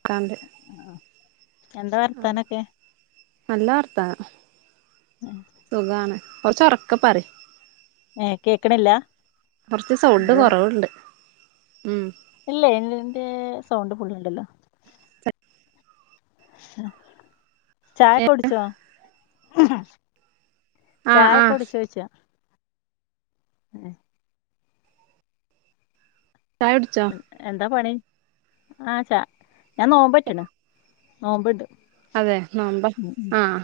ഉക്ക [unintelligible] എന്താ വർത്താനം ഒക്കെ നല്ല വർത്താനം സുഖാണ് കൊറച്ച് ഉറക്കെ പറയ് ഏ കേക്കണില്ല കൊറച്ച് സൗഡ് കൊറവുണ്ട് ഉം ഇല്ല ഇന്റെ സൗണ്ട് ഫുള്ള് ഉണ്ടല്ലൊ അ [unintelligible] ചായയൊക്കെ കുടിച്ചോ ആഹ് ചായ ആഹ് കുടിചോ ചോദിച്ചയാ ആഹ് ചായ കുടിച്ചോ എന്താ പണി ആ ചാ ഞാൻ നോമ്പോറ്റണ് നോമ്പ്ണ്ട് അതെ നോമ്പാ ആഹ്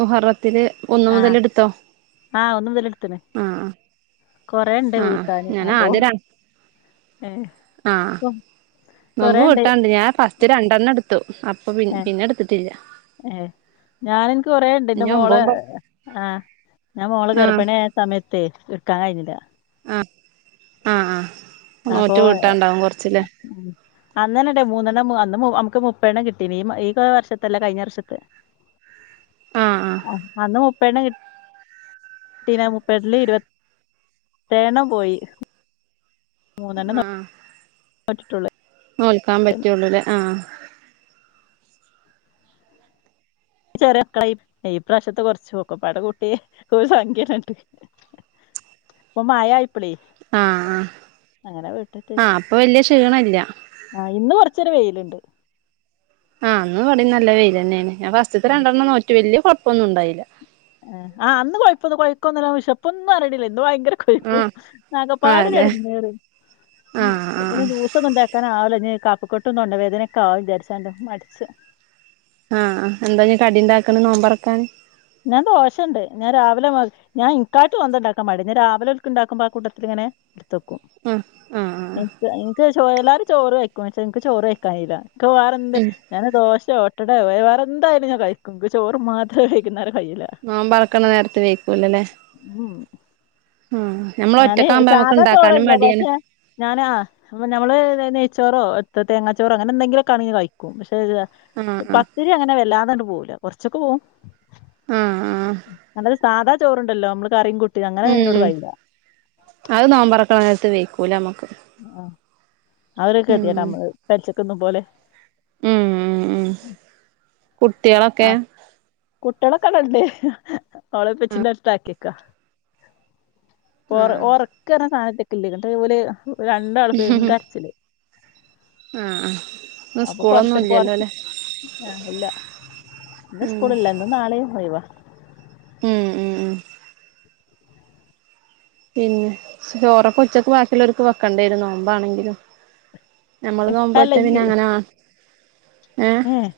മുഹറത്തിന് ഒന്നു മുതൽ എടുത്തോ ആഹ് ഒന്ന് മുതൽ എടുത്തടെ ആഹ് ഞാനാദ്യം ഏ [unintelligible] ആഹ് നോമ്പ് കൊറേണ്ട് വീട്ടാണ്ട് ഞാൻ ഫസ്റ്റ് രണ്ടെണ്ണം എടുത്തു പി പിന്നെ എട്ത്തിട്ടില്ല ഏഹ് ഞാൻ എൻക്ക് കൊറേണ്ട് എന്റെ ഇനി മോള് ഒമ്പതും പ ആഹ് ഞാൻ മോള് ആഹ് ഗർഭിണിയായ സമയത്തെ എടുക്കാൻ കഴിഞ്ഞില്ല ആ ആഹ് ആഹ് നോറ്റ് വീട്ടാനുണ്ടാവും കൊറച്ച് ഇല്ലേ ഉം അന്ന് തന്നെ ഉണ്ടേ മൂന്നെണ്ണം നമക്ക് മുപ്പെണ്ണം കിട്ടീ ഈ ഈ വർഷത്തല്ല കഴിഞ്ഞ വർഷത്തയ [inaudible] ആഹ് ആഹ് ആഹ് അന്ന് മൂപ്പെണ്ണം കിട്ടി പട്ടന [unintelligible] മുപ്പട്ടില് ഇരുപത്തെഴെണ്ണം പോയി മൂന്നെണ്ണം നി ആഹ് പറ്റിട്ടൊള്ളു നോൽക്കാൻ പറ്റുള്ളൂല്ലേ ആഹ് ചെറിയ മക്കളായിട്ടില്ലേ ഇപ്രാവശ്യത്തെ കൊറച്ചു നോക്കും ഒക്കെ പാടെ കൂട്ടി ഒരു സഖ്യ തന്നെ ഉണ്ട് [inaudible] ഇപ്പൊ മയായപ്പളെ ആഹ് ആഹ് അങ്ങനെ വിട്ടിട്ട്- ആഹ് അപ്പൊ വല്യ ക്ഷീണല്ല ആഹ് ഇന്ന് കൊറച്ചൊരു വെയിലിണ്ട് ആഹ് ഇന്നു ഇവിടേം നല്ല വെയില് തന്നെയാണ് ഞാൻ ഫസ്റ്റ്ത്തെ രണ്ടെണ്ണം നോറ്റു വല്ല്യേ കൊഴപ്പൊന്നും ഉണ്ടായില്ല ആ അന്ന് കൊഴപ്പൊന്ന് കൊഴപ്പൊന്നും വിശപ്പൊന്നും അറിയിണില്ലെന്നു ഇന്ന് ഭയങ്കര- ആഹ് [unintelligible] ആഹ് ഇന്നകാപാടെ ല്ലേ എടങ്ങേറ് ആഹ് ആഹ് ഇപ്പൊന്നും ഉണ്ടാക്കാനാ [unintelligible] ള് ഇഞ്ഞ് കഫകെട്ടും തൊണ്ടവേദനൊക്കെ ആവും വിചാരിച്ചാണ്ട് മടിച്ച് ആഹ് ആഹ് എന്താ പിന്നെ കടി ഉണ്ടാക്കണെ നോമ്പ് തൊറക്കാൻ ഞാൻ ദോശയിണ്ട് ഞാൻ രാവിലെ- ഞാൻ ഇനിക്കായിട്ട് സ്വന്തണ്ടാക്കാൻ മടി ഞാൻ രാവിലെ ഓല്ക്ക ഉണ്ടാക്കുമ്പോ ആ കൂട്ടത്തില ഇങ്ങനെ എടുത്തു വക്കും ആഹ് ആഹ് ആഹ് എനി ഇനിക്ക് ചോ എല്ലാരും ചോറ് വയ്ക്കും ഇൻക്ക് ചോറ് കയ്ക്കാൻ കഴിയൂല ഇൻക്ക് വേറെ എന്ത്- ഞാൻ ദോശയോ ഓട്ടടായോ വേറെ എന്തായാലും ഞാൻ കഴിക്കും എനിക്ക് ചോറ് മാത്രേ കഴിക്കുന്ന കഴിയില്ല നോമ്പറക്കണ നേരത്ത് വെയ്ക്കുവല്ലേ ല്ലേ ഉം. ആഹ് ഞമ്മള് ഒറ്റക്കാവുമ്പോ നമ്മക്ക്ണ്ടാക്കാനും മടിയാണ് ഞാനാ ഞമ്മള് നെയ്ച്ചോറോ എന്ത്‌ തേങ്ങാച്ചോറോ അങ്ങനെ എന്തെങ്കിലൊക്കണേലും കഴിക്കും പക്ഷെ ആഹ് ആഹ് പത്തിരി അങ്ങനെ വെല്ലാതാണ്ട് പോവൂലാ കൊറച്ചൊക്കെ പോവും ആഹ് ആഹ് നല്ലൊരു സാധ ചോറ്ണ്ടല്ലോ നമ്മള് കറിയും കുട്ടി അങ്ങനെ ഇന്നോട് ഉം കഴിയൂല്ലാ അത് നോമ്പൊറക്കണ നേരത്ത് വെയ്ക്കൂലാമ്മക്ക് ആഹ് അതൊരു ഗതികേടാ നമ്മള് പച്ചക്ക്ന്നും പോലെ ഉം ഉം ഉം കുട്ട്യേളൊക്കെ കുട്ട്യേളെക്കെ [unintelligible] ഓളെ ഉപ്പച്ചീൻ്റെടുത്ത് ആക്കിക്കാ ഒറ ആഹ് ഒറക്ക് പറഞ്ഞ സാന [unintelligible] ഇന്നിട്ട് ഓല് രണ്ടാളും പെരും കരച്ചില് ആഹ് ആഹ് ഇന്ന് അപ്പൊ പൊറത്ത് സ്കൂളൊന്നുല്ലല്ലോ പൊറത്ത് ല്ലേ സ്കൂളില്ലാ ഇന്നും നാളെയും ഒയിവാ ഉം ഉം പിന്നെ ചോറൊക്കെ ഉച്ചക്ക്‌ ബാക്കിള്ളോര്ക്ക് വെക്കണ്ടിയെരും നോമ്പാണെങ്കിലും ഞമ്മള് അല്ല നോമ്പോറ്റ് പിന്നെ അങ്ങനാ ഏഹ് ഏഹ്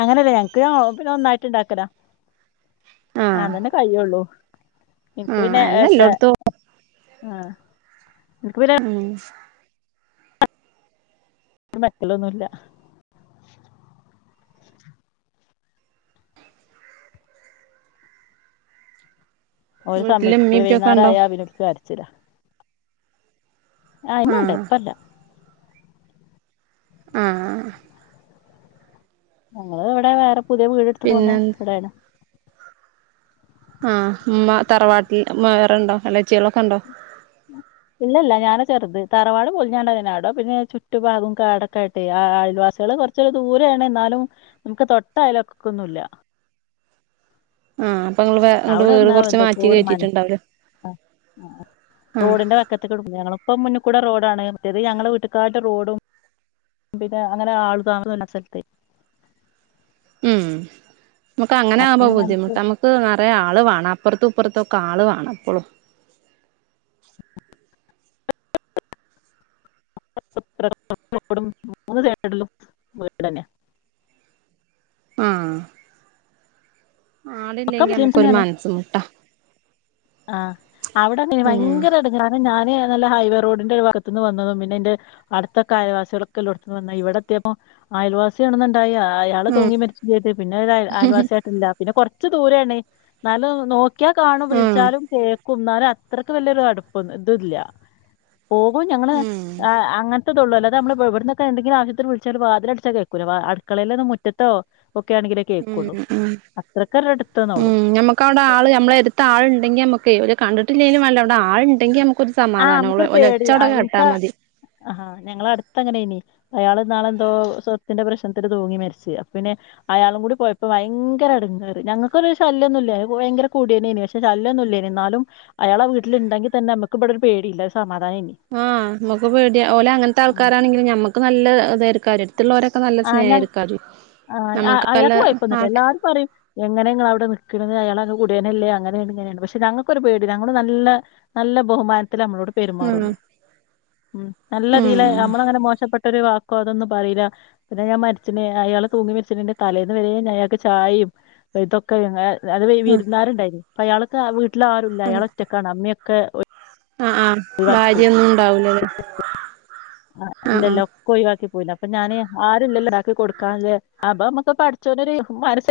അങ്ങനെല്ലാ ഞങ്ങക്ക് പിന്നെ ഒന്നായിറ്റ്ണ്ടാക്കലാ ആഹ് അതന്നെ കയ്യോള്ളൂ ഇനിക്ക് ആഹ് പിന്നെ അയെന്നെ എല്ലോട്ത്തും [unintelligible] ആഹ് ഇൻക്ക് പിൻ ഉം [unintelligible] ലൊന്നുല്ലാ ഓല് വീട്ടില് ഇമ്മീം സമ്മയ്ക്കൂലാ ഇപ്പിയൊക്കെ ഉണ്ടോ വെയ്ന്നേരായാ പിന്നെ ഓലിക്ക് കരച്ചിലാ ആഹ് ഇമ്മണ്ട് ഇപ്പെല്ലാ ആഹ് ആഹ് ഞങ്ങള് ഇവിടെ വേറെ പുതിയ വീടെടുത്ത് പോന്ന് പിന്നെ ഇവിടെയാണ് ആഹ് ഉമ്മ തറവാട്ടിൽ വേറെണ്ടോ എളേച്ചികളൊക്കെ ഇണ്ടോ ഉം ഇല്ല ഇല്ലാ ഞാനാ ചെറുത് തറവാട് പൊളിഞ്ഞാണ്ടാ ആടെ പിന്നെ ചുറ്റു ഭാഗം കാടൊക്കൊ ആയിട്ടെ ആഹ് ആഹ് അയൽവാസികള് കൊറ ച്ചൊക്കെ ദൂരാണ് ഇന്നാലും നമ്മക്ക് തൊട്ടയൽ ലൊക്കൊന്നുല്ലാ ആഹ് അപ്പോ ഇങ്ങള് വേ ഇങ്ങട്ട് അവിടെ വീട് ഒന്നാവ കൊറച്ച് എന്തൊക്കൊ മാറ്റി ഒര് മനസ്സ് കേറ്റിട്ടുണ്ടാവുല്ലേ ആഹ് ആഹ് ആഹ് [unintelligible] [unintelligible] ഇപ്പം മുന്നുക്കൂടെ റോഡാണ് മറ്റേത് ഞങ്ങളെ വീട്ട്ക്കായിട്ട് റോഡും പിന്നെ അങ്ങനെ ആള് താമസ [unintelligible] സ്ഥലത്തെ ഉം നമ്മക്ക് അങ്ങനെ അപ്പൊ ആവുമ്പോ പിന്നെ ഞങ്ങൾക്ക് ബുദ്ധിമുട്ടാ നമ്മക്ക് ക്ക് നെറയെ ആള് വേണം അപ്പർത്തു ഇപ്പർത്തൊക്കെ ആള് വേണം എപ്പളും [unintelligible] വീടെന്നെയാ ആഹ് ഒക്കെ ആളില്ലെങ്കി മുസ്ലിംസ് നമ്മക്കൊരു തന്നെയാണ് മനസ്സ് മുട്ടാ ആഹ് അവിടങ്ങനെയാ ഉം ഭയങ്കര എടങ്ങേറാ കാരണം ഞാന് നല്ല ഹൈവേ റോഡിന്റെ ഒരു ഭാഗത്ത്ന്ന് വന്നതും പിന്നെ ഇന്റെ അടുത്തൊക്കെ അയൽവാസികളൊക്കെള്ളേടത്ത്ന്ന് വന്നതാ ഇവിടെത്തിയപ്പോ അയൽവാസിയാണെന്ന്ണ്ടായ ആ യാള് ഉം തൂങ്ങി മരിച്ചും ചെയ്ത് പിന്നെ ആരും ആയൽവാസി ആയിട്ടില്ലാ പിന്നെ കൊറച്ച് ദൂരെയാണ് എന്നാലും നോക് ക്കിയാ കാണും വി ഉം ക്കുന്നാലും അത്രയ്ക്ക് വെല്ല്യൊരു അടുപ്പൊ ഇത് ഇല്ലാ പോകും ഞങ്ങള് ഉം ആഹ് അങ്ങനത്തതെ ഒള്ളൂ അല്ലാതെ നമ്മള് ഇവിട്ന്നൊക്കെ എന്തെങ്കിലും ആവിശ്വത്തിന് വിളിച്ചാ വാതില് അടച്ചാ കേക്കൂലാ വാ അടുക്കളെൽന്നേ മുറ്റത്തോ ഒക്കെ ആണെങ്കിലേ കേക്കുള്ളൂ ഉം അത്രക്കര് അടുത്ത്ന്നേള്ളൂ ക്കെ അവിടെ ആള് നമ്മളെ എടുത്ത് ആളുണ്ടെങ്കി നമ്മക്കെ ഒരു കണ്ടിട്ടില്ലെങ്കും വേണ്ടില്ലാ അവിടെ ആള് ഇണ്ടെങ്കി നമ്മ ഒരു ആഹ് സമാധാനം നമുക്കൊരു ഓന്റെ പേടി ഒച്ചയവടെ കേട്ടാൽ മതി ആഹ് ഞങ്ങള് അടുത്ത് അങ്ങനേണീ അയാള് ഇന്നാളെന്തോ സ്വത്തിന്റെ പ്രശ്നത്തിന് തൂങ്ങി മരിച്ചു അപ്പൊ പിന്നെ അയാളും കൂടി പോയപ്പോ ഭയങ്കര എടങ്ങേറ് ഞങ്ങക്കൊരു ശല്യൊന്നും ഇല്ല ഭയങ്കര കുടിയനാന്നു പക്ഷെ പക്ഷെ ശല്ല്യൊന്നുമില്ലാരുന്നു എന്നാലും അയാളെ വീട്ടിലുണ്ടെങ്കി തന്നെ നമുക്ക് ഇവിടെ ഒരു പേടിയില്ല ഒരു സമാധാനം ഏനി ആഹ് നമുക്ക് പേടിയ ഓല് അങ്ങനത്തെ ആൾക്കാരാണെങ്കിലും ഞമ്മക്ക് നല്ല ഇതാക്കാരു മറ്റുള്ളവരൊക്കെ നല്ല ആ ഞ സ്നേഹരക്കാ നമുക്ക് നല്ല ആഹ് അത് പറയും എങ്ങനെ നിങ്ങള് അവിടെ നിക്കണത് അയാൾ കുടിയനല്ലേ അങ്ങനെ ഇങ്ങനെയാണ് പക്ഷെ ഞങ്ങക്കൊരു പേടിയില്ല ഞങ്ങള് നല്ല നല്ല ബഹുമാനത്തില് നമ്മളോട് ഉം പെരുമാറുള്ളൂ നല്ലയിതീല് ഉം നമ്മള് അങ്ങനെ മോശപ്പെട്ടൊരു വാക്കോ അതൊന്നും പറയില്ല പിന്നെ ഞാൻ മരിച്ചിന് അയാള് തൂങ്ങി മരിച്ചേന്റെ തലേന്ന് വരെ അയാൾക്ക് ചായയും ഇതൊക്കെ അത് ആഹ് വിരുന്നാരുണ്ടായിരുന്നു അയാൾക്ക് വീട്ടിൽ ആരും ഇല്ല അയാള് ഒറ്റക്കാണ് അമ്മയൊക്കെ ആഹ് ആഹ് ഭാര്യൊന്നും ഉണ്ടാവൂലല്ലേ ആഹ് ആഹ് കോയിവാക്കി പോയിന്ന അപ്പൊ ഞാന് ആരൂല്ലല്ലോ അയാക്ക് കൊടുക്കാല്ലേ അപ്പൊ നമ്മുക്ക് പഠച്ചോനൊരു മനസ്സ്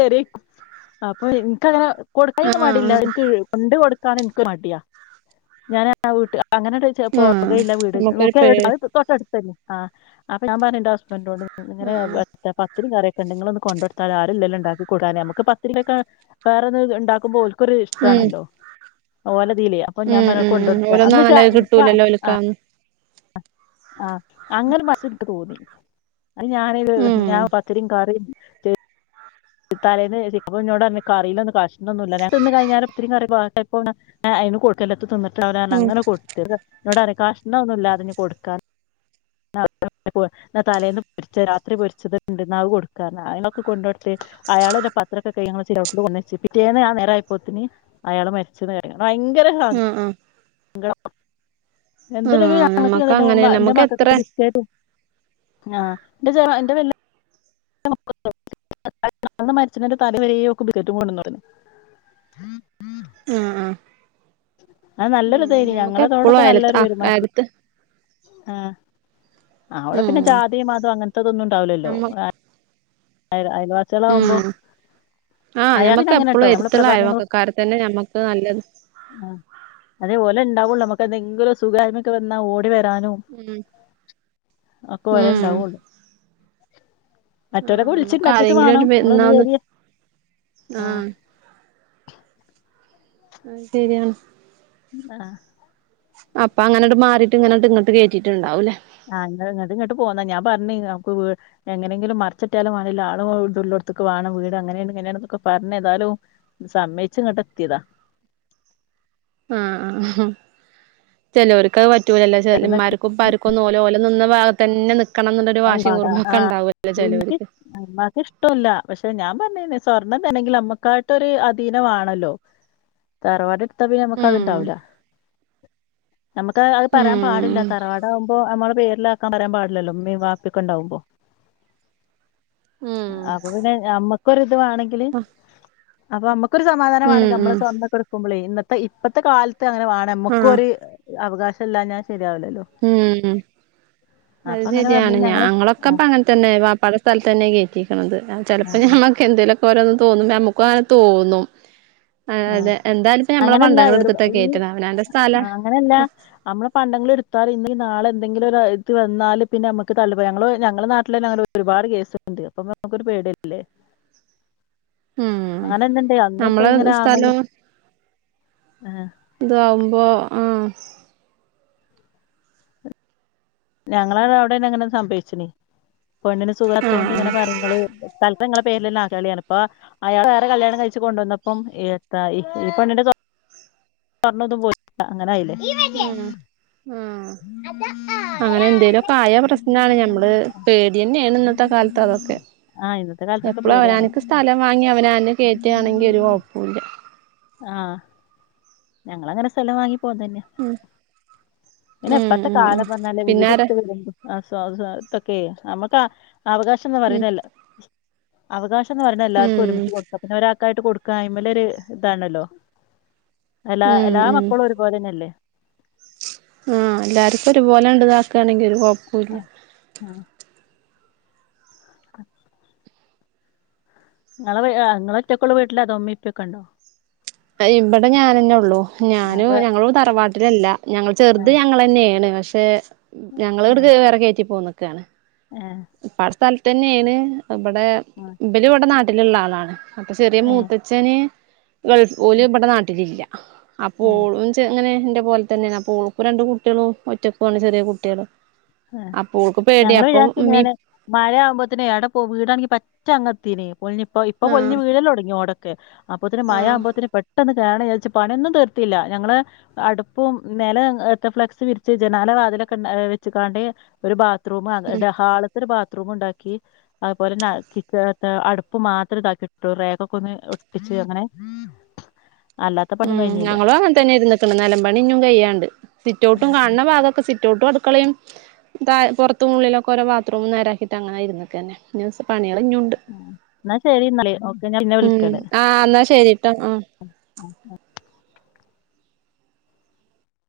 അപ്പൊ എനിക്കത് കൊടുക്കാന് ആഹ് ഒരു ആഹ് മടിയില്ല ആഹ് എനിക്ക് കൊണ്ട് കൊടുക്കാന് എനിക്ക് മടിയാ ഞാൻ ആഹ് വീട്ടി അങ്ങനെ ആഹ് പോകയില്ല വീട് നമുക്കൊരു നോക്കിയ പേ ഇവിടു തൊട്ടടുത്തന്നെ ആഹ് അപ്പൊ ഞാൻ പറഞ്ഞു എന്റെ ഹസ്ബന്റിനോട് അങ്ങനെ ആഹ് പത്തിരിം കറിയൊക്കെ ഉണ്ട് നിങ്ങള് ഒന്ന് കൊണ്ട് കൊടുത്താണ് ആരുല്ലല്ലോ ഉണ്ടാക്കികൊടുക്കാന് നമുക്ക് പത്തിരിക്കൊക്കെ വേറെ ഒന്ന് ഉണ്ടാക്കുമ്പോ ഓൽ ഉം ഇഷ്ടമാണല്ലോ ഓലതില അപ്പൊ ഞാൻ ഉം പറ ഉം കൊണ്ടു ഉം കൊടുത്താ ഓലൊന്നും എന്ന് അങ്ങനെ വെച്ചാ കിട്ടൂലല്ലോ ഓൽക്കാന്ന് ആഹ് അങ്ങനെ ബസ്സിൻക് തോന്നി അത് ഞാന ഉം ഞാ പത്തരിം കറിം ചെ തലേന്ന് ചിക്കൻ അപ്പന്നോട് പറഞ്ഞ് കറിയില്ലൊന്നും കഷ്ണൊന്നുല്ലാ തിന്ന് കഴിഞ്ഞാരെ പത്തിരിം കറിം ബാക്കിയായപ്പോ ഞാൻ അയിന് കൊടുക്കല്ലെത്തും തിന്നിട്ടിണ്ടാവൂലറഞ്ഞ് ഉം അങ്ങനെ കൊടുത്ത് എന്നോടറിയും കഷ്ണൊന്നുല്ലാതെ ഇഞ്ഞി കൊടുക്കാൻ [inaudible] എന്നാ തലേന്ന് പൊരിച്ചാ രാത്രി പൊരിച്ചതുണ്ട് എന്ന അത് കൊടുക്കാ പറഞ്ഞ് അയിനൊക്കെ കൊണ്ട് കൊടുത്ത് അയാളന്നെ പാത്രൊക്കെ കഴുകി ഞങ്ങളെ സിറ്റ ട്ടില് കൊണ്ടെന്നെച്ച് പിറ്റേന്ന്ആഹ് നേരായപ്പോത്തിന് അയാള് മരിച്ചെന്ന് കേട്ട് ഭയങ്കര ആഹ് ആഹ് സങ്കടം എന്തുണ്ടെങ്കിലും ആഹ് ഞങ്ങക്ക് നമ്മക്ക് അങ്ങനെ തരണ എന്റെ നമ്മക്ക് മക്കക്ക് എത്ര ഇപ്പൊ ബിസ്കറ്റും ആഹ് എന്റെ ചെറിയ എന്റെ വല്യ [inaudible] മരിച്ചതിന്റെ തലേ വരെ ഓൾക്ക് ബിസ്ക്കറ്റും കൊണ്ടുന്ന് പറഞ്ഞു ആഹ് ആഹ് അത് ഉം നല്ലൊരിതേനി ഞമ്മക്ക് എപ്പളും ഞങ്ങളതോടൊക്കെ അയലത്ത് നല്ലൊരു ആഹ് പെരുമാറ്റം അയലത്ത് ആഹ് അവിടെ പിന്നെ ഉം ജാതീം മാതോം അങ്ങനത്തേതൊന്നും ഉണ്ടാവില്ലല്ലോ നമ്മ അയൽ അയൽവാസിയാളവു ഉം ആഹ് ഞമ്മക്ക് എപ്പളും അങ്ങനെട്ടോ നമ്മള് എടുത്തുള്ള പ്രഭാതങ്ങൾ അയൽവക്കക്കാരത്തന്നെ ഞമ്മക്ക് നല്ലത് അതേ ഓലെ ഉണ്ടാവൊള്ളൂ നമ്മക്ക് എന്തെങ്കിലൊസുഖോം കാര്യൊക്കെ വന്ന ഓടി വരാനും ഉം ഒക്കെ ഓലെ ഉം ഉണ്ടാവൊള്ളൂ ആഹ് നമ്മക്ക് വിളിച്ചിണ്ടാക്കിട്ട് വേണം നമ്മളൊന്ന് ആരെങ്കിലൊരുവെന്നാന്ന് വരി ആഹ് അയ്ശെരിയാണ് ആഹ് അപ്പങ്ങനട്ട് മാറീട്ട് ഇങ്ങനട്ട് ഇങ്ങട്ട് കേറ്റീട്ട്ണ്ടാവും ഇല്ലേ ആഹ് എന്നട്ട് ഇങ്ങട്ട് പോന്നാ ഞാൻ പറഞ്ഞ് നമുക്ക് വീ എങ്ങനെങ്കിലും മറിച്ചിട്ടാലും വേണ്ടില്ല ആളും ഇതും ഉള്ളോടുത്തക്ക് വാണം വീട് അങ്ങനെണിങ്ങനേണ്ന്നൊക്കെ പറഞ്ഞ് ഏതാലും സമയിച്ചിങ്ങട്ട് എത്തിയതാ ആഹ് ആഹ് ചെലോർക്ക് അത് പറ്റൂലല്ലോ പെട്ടെന്ന് ഇമ്മാർക്കും ഇപ്പാര്ക്കൊന്നും ഓല് ഓലെ നിന്ന ഭാഗത്തന്നെ നിക്കണംന്നുള്ളൊരു വാശിം ആ കുറുമ്പൊ ക്കെണ്ടാവൂല്ലോ ചെലോര്ക്ക് ഇമ്മാക്ക് ഇഷ്ട്ടൊല്ല പക്ഷെ ഞാൻ പറഞ്ഞിനി സ്വർണ്ണം തരണെങ്കി ഞമ്മക്കായിട്ടൊരു അധീനം വാണല്ലോ തറവാടെട്ത്താ പിന്നെ ഉം ഞമ്മക്കത്ണ്ടാവൂല ഞമ്മക്ക പറയാൻ ഉം പാടില്ല തറവാടാകുമ്പോ അമ്മളെ പേരിലാക്കാൻ പറയാൻ പാടില്ലല്ലോ ഇമ്മീം വാപ്പെക്കെണ്ടാവുമ്പോ അപ്പൊ ഉം പിന്നെ ഞമ്മക്കൊരിത് വാണെങ്കില് അപ്പൊ അമ്മക്കൊരു സമാധാനം വാണെങ്കി അമ്മളെ ഉം സ്വർണൊക്കെ എടുക്കുമ്പളേ ഇന്നത്തെ ഇപ്പത്തൊ കാലത്ത് അങ്ങനെ വാണം ആഹ് ഞമ്മക്കൊര് അവകാശല്ലാഞ്ഞാ ശരിയാവില്ലല്ലോ ഉം അത് അങ്ങനെ പറഞ്ഞ് ശരിയാണ് ഞങ്ങള് ആഹ് ഞങ്ങളൊക്കെപ്പങ്ങന തന്നെ വാപ്പാടെ സ്ഥലത്തന്നെ കേറ്റിക്കണത് ചെലപ്പോ ആഹ് ഞമ്മക്കെന്തെലൊ ഓരോന്ന് തോന്നുമ്പൊ ഞമ്മക്കും അങ്ങനെ തോന്നും ആഹ് അതെ എന്തായാലുപ്പം ഞമ്മളെ അങ്ങനല്ല പണ്ടങ്ങളെടുത്തിട്ട കേറ്റ്ണെ അവനാന്റെ സ്ഥല അതല്ല അമ്മളെ പണ്ടങ്ങള് എടുത്താലും ഇന്നല്ലെ നാളെ എന്തെങ്കിലും ഒരിത് വന്നാല് പിന്നെ അമ്മക്ക് തള്ള് ഇപ്പൊ ഞങ്ങള് ഞങ്ങളെ നാട്ടിലങ്ങനൊ ഒരുപാട് കേസ്ണ്ട് അപ്പൊ ഞമ്മക്കൊരു പേടിയല്ലേ ഉം അങ്ങനൊന്ന്ണ്ട് നമ്മളെ അന്ന്പ്പങ്ങനെ ആങ്ങള സ്ഥലവും ആഹ് ഇതാവുമ്പോ ആഹ് ഞങ്ങളവിടെന്നെ ഇങ്ങനെ സംഭവച്ചിനി പെണ്ണിന് ആഹ് സുഖല്ലാത്തോണ്ട് ആഹ് ഇങ്ങനെ പറയും ഇങ്ങള് തൽ ക്കാലം ഇങ്ങളെ പേരിലന്നെ ആക്കിയാളി പറഞ്ഞ് ഇപ്പൊ അയാള് വേറെ കല്യാണം കഴിച്ച് കൊണ്ടുവന്നപ്പംഎത്തായി ഈ പെണ്ണിന്റെ സ്വർ ണതും പോയില്ലെ അങ്ങനായില്ലേ ആഹ് അങ്ങനെന്തെലൊക്കെ ആയ പ്രശ്നാണ് ഞമ്മള് പേടിയെന്നേണ് ഇന്നത്തെ കാലത്ത വസ്ഥേ ആ ഇന്നത്തെ കാലത്തൊക്കെ എപ്പഴും പേടിയാണ് അവനാന്ക്ക് സ്ഥലം വാങ്ങി അവനാനെന്നെ കെറ്റാണെങ്കി ഒരു കൊഴപ്പുല്ല ആഹ് ഞങ്ങളങ്ങനെ സ്ഥലം വാങ്ങി പോന്നന്നെ പിന്നെ ഉം ഇപ്പത്തെ ഉം ഉം കാലന്ന് പറഞ്ഞാലേ പിന്നാരെ വീടെടുത്ത് വരുമ്പോ അസ്വസ്വതക്കെ നമ്മക്ക് അവകാശംന്ന് ഉം പറയുന്നല്ല അവകാശ ന്ന് പറയന്നത് ഉം എല്ലാവർക്കും ഒരുമിച്ച് കൊട്ത്താ പിന്നെ ഒരാൾക്കായട്ട് കൊടുക്ക അയ്മേല് ഒരു ഇതാണല്ലോ എല്ലാ ഉം എല്ലാ മക്കളും ഒരുപോലെ തന്നെയല്ലേ ആഹ് എല്ലാര്ക്കും ഒരുപോലെ ആണ്ട് ഇതാക്കയാണെങ്കി ഒരു കൊഴപ്പുല്ല ആഹ് അ [unintelligible] നിങ്ങള് ഒറ്റക്കൊള്ളു വീട്ടില് അതോ ഉമ്മീം ഇപ്പയുക്കെ ഉണ്ടോ ആഹ് ഇവിടെ ഞാനെന്നെ ഉള്ളൂ ആ ഞാനും വേ ഞങ്ങളും തറവാട്ടിലല്ല ഞങ്ങൾ ഏ ചെറുത് ഞങ്ങള് തന്നെയാണ് പക്ഷെ ഞങ്ങള്ട് വേറെ കേറ്റിപ്പോന്നക്കാണ് ഏഹ് ഇപ്പാടെ സ്ഥലത്ത്ന്നെയാണ് തബടെ ആഹ് ഇബര്ഇവിടെ നാട്ടിലുള്ള ആളാണ് അപ്പം ചെറിയ ഏ മൂത്തച്ഛന് ഗൾഫ് ഓലു ഇവിടെ നാട്ടിലില്ല അപ്പോ ഏ ഓള് ഓക്ക്അങ്ങനെ എന്റെ പോലെ തന്നെയാണ് അപ്പോ ഓൾക്ക് രണ്ട് കുട്ടികളും ഒറ്റക്കുവാണ് ചെറിയ കുട്ടികള് ആ അപ്പം ഓക്ക് പേടിയ അപ്പൊ മ്മീം മഴാകുമ്പോത്തിന് അവിടെ പോ വീടാണെങ്കി പറ്റഅങ്ങത്തിന് പൊളിഞ് ഇപ്പ ഇപ്പം ആഹ് പൊളിഞ് വീഴല് തുടങ്ങി ഓടെ അപ്പോത്തിന് മഴ ആഹ് ആകുമ്പോത്തിന് പെട്ടെന്ന് [unintelligible] വിചാരിച് പണിയൊന്നും തീർത്തില്ല ഞങ്ങള് അടുപ്പും നെല ഫ്ലക്സ് വിരിച്ച് ജനാല വാതില ക്ണ്ട വെ വെച്ച്ക്കാണ്ട് ഒരു ബാത്റൂം ഹാള്ത്ത ഒരു ബാത്റൂംണ്ടാക്കി അതുപോലെന്ന കിചന്റെ അടുപ്പ് മാത്രേ ഇതാക്കിട്ടുള്ളൂ റേക്ക് ഒക്കെ ഒന്ന് ഒട്ടിച് അങ്ങനെ [inaudible] ഉം പണിയൊന്നും കഴിഞ്ഞില്ല ഞങ്ങളും അങ്ങനെ തന്നെ ഇരുന്ന്ക്ക്ണ് നിലമ്പണി ഇഞ്ഞും കൈയാണ്ട്, സിറ്റ ഔട്ടും കാണ് ണ ഭാഗക്കെ സി സിറ്റോട്ടും അടക്കളയും ത പെറ്ത്തും ഉള്ളിലൊക്കെ ഓരോ ബാത്റൂം നേരാക്കിട്ട് അങ്ങനെ ഇര്ന്നക്കെന്നെ പണികൾ ഇ ഞ്ഞുണ്ട്. എന്നാ ശരി എന്നാല് ഓക്കെ ഞാൻ പിന്നെ ഉം വിളിക്കണ്ട് ആഹ് എന്നാ ശരിട്ടോ ആഹ് അ ആ